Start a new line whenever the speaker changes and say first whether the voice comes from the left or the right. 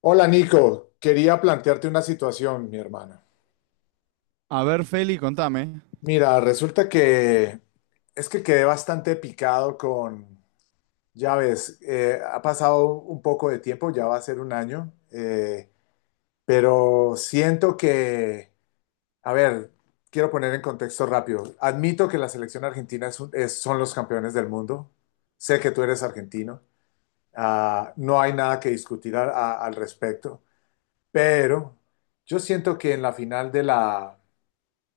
left: Hola Nico, quería plantearte una situación, mi hermana.
right: A ver, Feli, contame.
left: Mira, resulta que es que quedé bastante picado con, ya ves, ha pasado un poco de tiempo, ya va a ser un año, pero siento que, a ver, quiero poner en contexto rápido. Admito que la selección argentina son los campeones del mundo. Sé que tú eres argentino. Ah, no hay nada que discutir al respecto, pero yo siento que en la final de la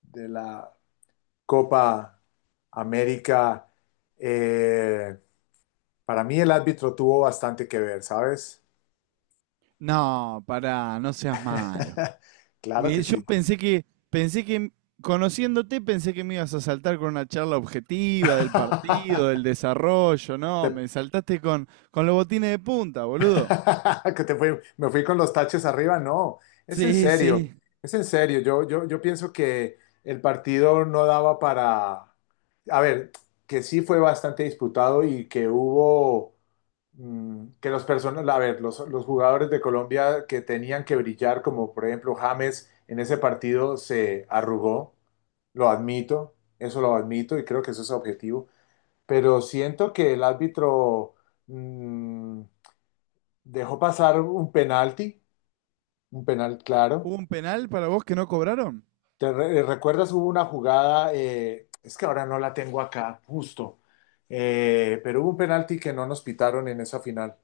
left: de la Copa América, eh, para mí el árbitro tuvo bastante que ver, ¿sabes?
right: No, pará, no seas malo.
left: Claro que
right: Yo
left: sí.
right: pensé que, conociéndote, pensé que me ibas a saltar con una charla objetiva del partido, del desarrollo, ¿no?
left: Te-
right: Me saltaste con los botines de punta, boludo.
left: me fui con los taches arriba, no, es en
right: Sí,
left: serio,
right: sí.
left: es en serio. Yo pienso que el partido no daba para, a ver, que sí fue bastante disputado y que hubo que las personas, a ver, los jugadores de Colombia que tenían que brillar, como por ejemplo James, en ese partido se arrugó, lo admito, eso lo admito y creo que eso es objetivo, pero siento que el árbitro mm, dejó pasar un penalti, un penal claro.
right: ¿Hubo un penal para vos que no cobraron?
left: ¿ recuerdas? Hubo una jugada, es que ahora no la tengo acá, justo, pero hubo un penalti que no nos pitaron en esa final.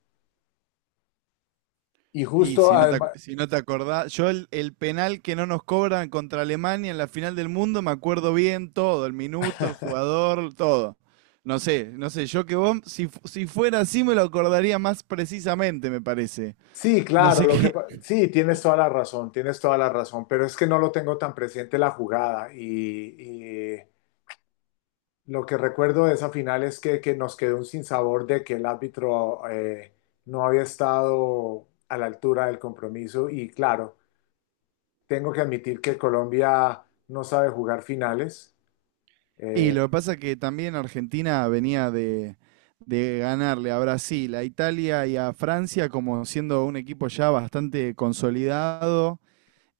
left: Y
right: Y
left: justo, sí,
right: si no
left: además,
right: si no te acordás, yo el penal que no nos cobran contra Alemania en la final del mundo, me acuerdo bien todo, el minuto, el jugador, todo. No sé, no sé, yo que vos, si fuera así me lo acordaría más precisamente, me parece.
left: sí,
right: No
left: claro,
right: sé qué.
left: sí, tienes toda la razón, tienes toda la razón, pero es que no lo tengo tan presente la jugada y lo que recuerdo de esa final es que nos quedó un sinsabor de que el árbitro no había estado a la altura del compromiso y claro, tengo que admitir que Colombia no sabe jugar finales.
right: Y
left: eh,
right: lo que pasa es que también Argentina venía de ganarle a Brasil, a Italia y a Francia como siendo un equipo ya bastante consolidado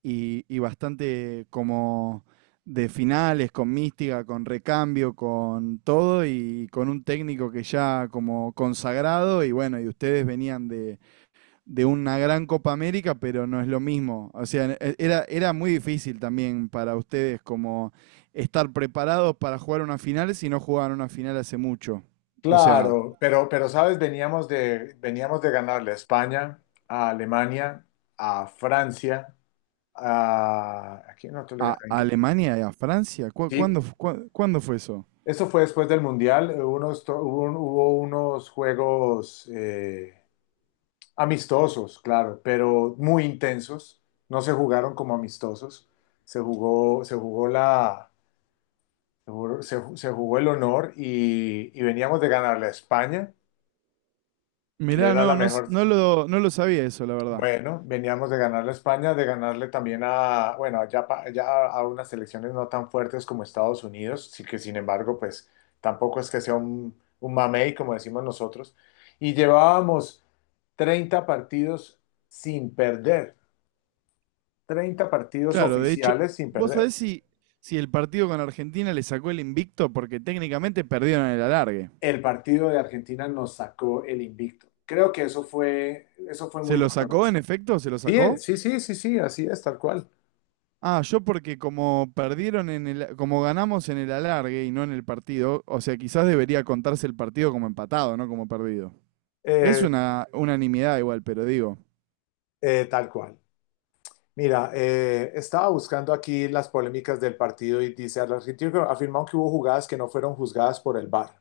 right: y bastante como de finales, con mística, con recambio, con todo y con un técnico que ya como consagrado y bueno, y ustedes venían de una gran Copa América, pero no es lo mismo. O sea, era, era muy difícil también para ustedes como estar preparados para jugar una final si no jugaban una final hace mucho. O sea,
left: claro, pero sabes, veníamos de ganarle a España, a Alemania, a Francia. A, aquí nosotros le
right: a
left: ganamos a Ingl-
right: Alemania y a Francia,
left: sí,
right: ¿cuándo fue eso?
left: eso fue después del Mundial. Unos, to- hubo, un- hubo unos juegos amistosos, claro, pero muy intensos. No se jugaron como amistosos. Se jugó la, se, jugó se ju- se jugó el honor y veníamos de ganarle a España, que
right: Mirá,
left: era la
right: no, no,
left: mejor.
right: no lo sabía eso, la verdad.
left: Bueno, veníamos de ganarle a España, de ganarle también a, bueno, ya a unas selecciones no tan fuertes como Estados Unidos, sí que sin embargo, pues tampoco es que sea un mamey, como decimos nosotros. Y llevábamos 30 partidos sin perder, 30 partidos
right: Claro, de hecho,
left: oficiales sin
right: ¿vos
left: perder.
right: sabés si, si el partido con Argentina le sacó el invicto? Porque técnicamente perdieron el alargue.
left: El partido de Argentina nos sacó el invicto. Creo que eso fue
right: ¿Se
left: muy
right: lo sacó en
left: doloroso.
right: efecto? ¿Se lo
left: Sí,
right: sacó?
left: sí, sí, sí, sí, así es, tal cual.
right: Ah, yo porque como perdieron en el, como ganamos en el alargue y no en el partido, o sea, quizás debería contarse el partido como empatado, no como perdido. Es
left: Eh,
right: una unanimidad igual, pero digo,
left: tal cual. Mira, estaba buscando aquí las polémicas del partido y dice, el argentino afirmó que hubo jugadas que no fueron juzgadas por el VAR,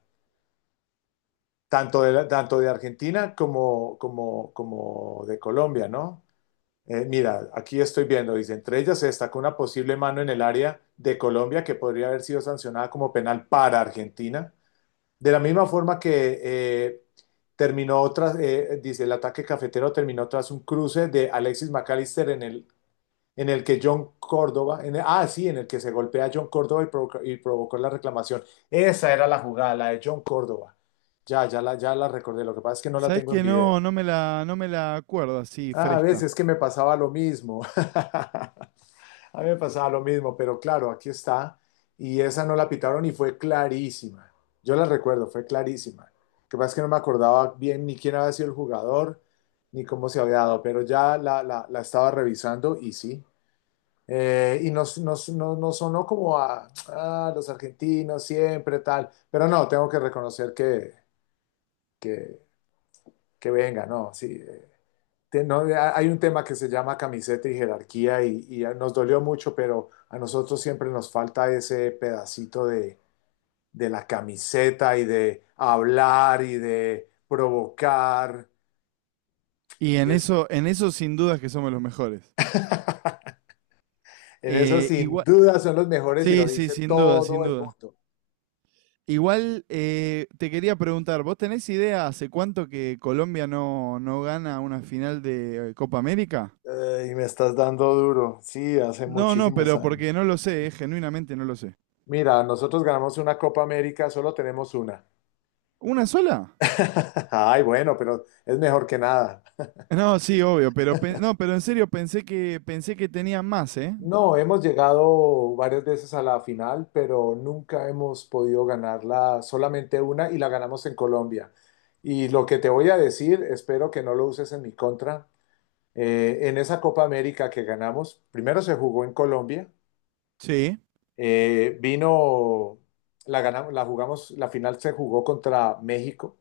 left: tanto de Argentina como de Colombia, ¿no? Mira, aquí estoy viendo, dice, entre ellas se destacó una posible mano en el área de Colombia que podría haber sido sancionada como penal para Argentina, de la misma forma que terminó tras, dice, el ataque cafetero terminó tras un cruce de Alexis McAllister en el que John Córdoba, en el- ah, sí, en el que se golpea a John Córdoba y provocó la reclamación. Esa era la jugada, la de John Córdoba. Ya la recordé. Lo que pasa es que no la
right: ¿sabés
left: tengo en
right: que
left: video.
right: no, no me la acuerdo así
left: Ah, a
right: fresca?
left: veces que me pasaba lo mismo. A mí me pasaba lo mismo, pero claro, aquí está. Y esa no la pitaron y fue clarísima. Yo la recuerdo, fue clarísima. Lo que pasa es que no me acordaba bien ni quién había sido el jugador, ni cómo se había dado, pero la estaba revisando y sí, y nos, nos, no- nos sonó como a "ah, los argentinos siempre tal", pero no, tengo que reconocer que, que venga, no, sí. Te- no, hay un tema que se llama camiseta y jerarquía y nos dolió mucho, pero a nosotros siempre nos falta ese pedacito de la camiseta y de hablar y de provocar.
right: Y
left: Y es,
right: en eso sin dudas que somos los mejores.
left: en eso sin
right: Igual,
left: duda son los mejores y lo
right: sí, sí,
left: dice
right: sin duda, sin
left: todo el
right: duda.
left: mundo.
right: Igual te quería preguntar, ¿vos tenés idea hace cuánto que Colombia no, no gana una final de Copa América?
left: Y me estás dando duro. Sí, hace
right: No, no,
left: muchísimos
right: pero
left: años.
right: porque no lo sé, genuinamente no lo sé.
left: Mira, nosotros ganamos una Copa América, solo tenemos una.
right: ¿Una sola?
left: Ay, bueno, pero es mejor que nada.
right: No, sí, obvio, pero no, pero en serio pensé que tenían más, ¿eh?
left: No, hemos llegado varias veces a la final, pero nunca hemos podido ganarla, solamente una y la ganamos en Colombia. Y lo que te voy a decir, espero que no lo uses en mi contra. En esa Copa América que ganamos, primero se jugó en Colombia.
right: Sí.
left: Eh, vino, la ganamos, la jugamos, la final se jugó contra México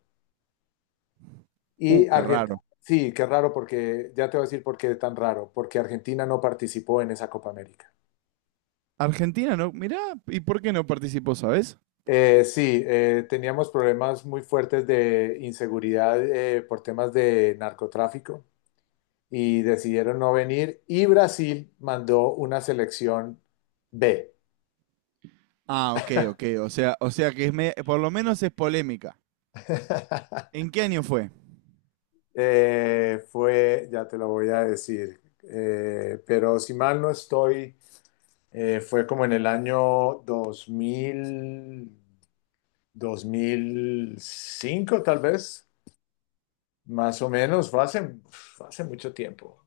left: y
right: Qué
left: Argentina.
right: raro.
left: Sí, qué raro porque, ya te voy a decir por qué es tan raro, porque Argentina no participó en esa Copa América.
right: Argentina no, mirá, ¿y por qué no participó, sabes?
left: Sí, teníamos problemas muy fuertes de inseguridad por temas de narcotráfico y decidieron no venir y Brasil mandó una selección B.
right: Ah, ok, ok, o sea que es por lo menos es polémica. ¿En qué año fue?
left: Ya te lo voy a decir, pero si mal no estoy, fue como en el año 2000, 2005 tal vez, más o menos, fue hace mucho tiempo.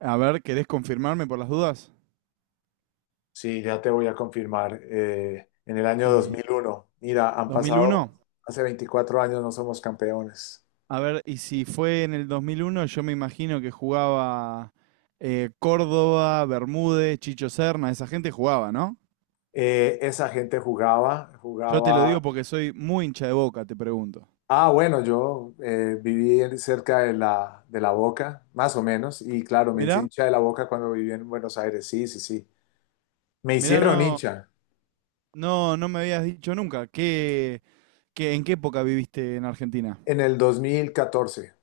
right: A ver, ¿querés confirmarme por las dudas?
left: Sí, ya te voy a confirmar, en el año
right: Eh,
left: 2001. Mira, han pasado,
right: ¿2001?
left: hace 24 años no somos campeones.
right: A ver, y si fue en el 2001, yo me imagino que jugaba Córdoba, Bermúdez, Chicho Serna, esa gente jugaba, ¿no?
left: Esa gente jugaba,
right: Yo te lo digo
left: jugaba.
right: porque soy muy hincha de Boca, te pregunto.
left: Ah, bueno, yo cerca de la Boca, más o menos, y claro, me
right: Mirá,
left: hice hincha de la Boca cuando viví en Buenos Aires, sí, sí, sí. Me
right: mirá,
left: hicieron
right: no,
left: hincha
right: no, no me habías dicho nunca. ¿Qué, en qué época viviste en Argentina?
left: en el 2014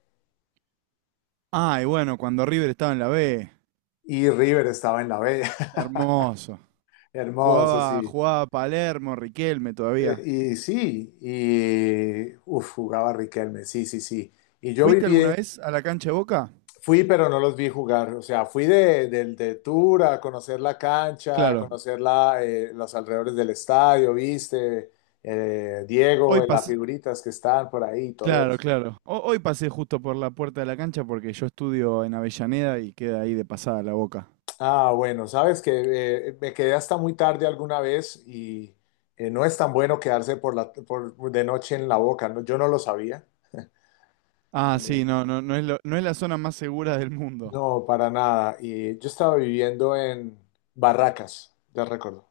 right: Ah, y bueno, cuando River estaba en la B.
left: y River estaba en la B.
right: Hermoso.
left: Hermoso,
right: Jugaba,
left: sí.
right: jugaba Palermo, Riquelme todavía.
left: Y sí, y uf, jugaba Riquelme, sí, sí, sí. Y yo
right: ¿Fuiste alguna
left: viví
right: vez a la cancha de Boca?
left: fui, pero no los vi jugar. O sea, de tour a conocer la cancha, a
right: Claro.
left: conocer la, los alrededores del estadio, viste. Diego,
right: Hoy,
left: las
right: pas-
left: figuritas que están por ahí, todo
right: Claro,
left: eso.
right: claro. Hoy pasé justo por la puerta de la cancha porque yo estudio en Avellaneda y queda ahí de pasada la Boca.
left: Ah, bueno, sabes que me quedé hasta muy tarde alguna vez y no es tan bueno quedarse por, de noche en la Boca, ¿no? Yo no lo sabía.
right: Ah,
left: Eh,
right: sí, no, no, no es la zona más segura del mundo.
left: no, para nada. Y yo estaba viviendo en Barracas, ya recuerdo,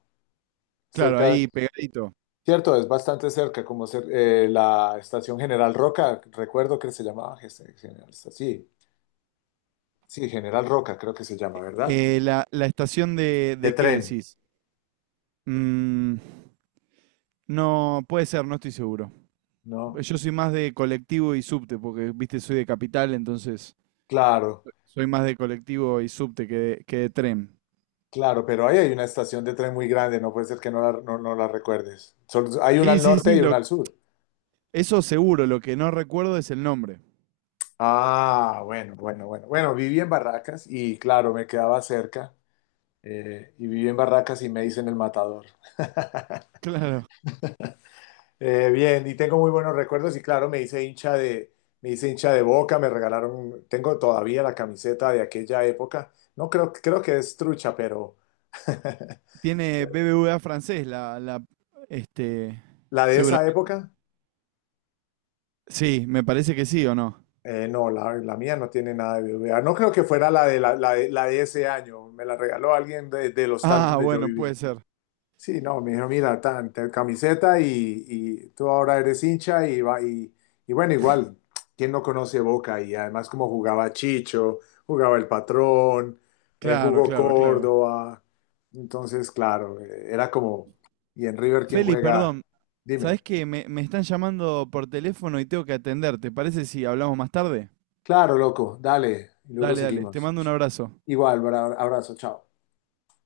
right: Claro,
left: cerca.
right: ahí pegadito.
left: Cierto, es bastante cerca, la estación General Roca, recuerdo que se llamaba General, este, sí, sí, General Roca creo que se llama, ¿verdad?
right: La estación
left: De
right: ¿de qué
left: tren,
right: decís? Mm, no, puede ser, no estoy seguro.
left: ¿no?
right: Pues yo soy más de colectivo y subte, porque, viste, soy de capital, entonces
left: Claro,
right: soy más de colectivo y subte que que de tren.
left: claro, pero ahí hay una estación de tren muy grande, no puede ser que no la recuerdes. Hay una
right: Sí,
left: al
right: sí,
left: norte
right: sí,
left: y una al sur.
right: eso seguro, lo que no recuerdo es el nombre.
left: Ah, bueno, bueno, bueno. Bueno, viví en Barracas y claro, me quedaba cerca, y viví en Barracas y me hice en el Matador.
right: Claro.
left: Bien, y tengo muy buenos recuerdos y claro, me hice hincha de Boca, me regalaron, tengo todavía la camiseta de aquella época. No creo, creo que es trucha, pero
right: Tiene BBVA francés, este,
left: la de esa
right: seguramente.
left: época,
right: Sí, me parece que sí o no.
left: la mía no tiene nada de BBVA. No creo que fuera la de ese año, me la regaló alguien de, del hostal
right: Ah,
left: donde yo
right: bueno,
left: vivía.
right: puede ser.
left: Sí, no, me dijo, mira, camiseta y tú ahora eres hincha y bueno, igual, ¿quién no conoce Boca? Y además como jugaba Chicho, jugaba El Patrón,
right: Claro,
left: jugó
right: claro, claro.
left: Córdoba, entonces, claro, era como, ¿y en River quién
right: Feli,
left: juega?
right: perdón,
left: Dime,
right: ¿sabés que me están llamando por teléfono y tengo que atender? ¿Te parece si hablamos más tarde?
left: claro, loco, dale, y luego
right: Dale, dale, te
left: seguimos.
right: mando un abrazo.
left: Igual, abrazo, chao.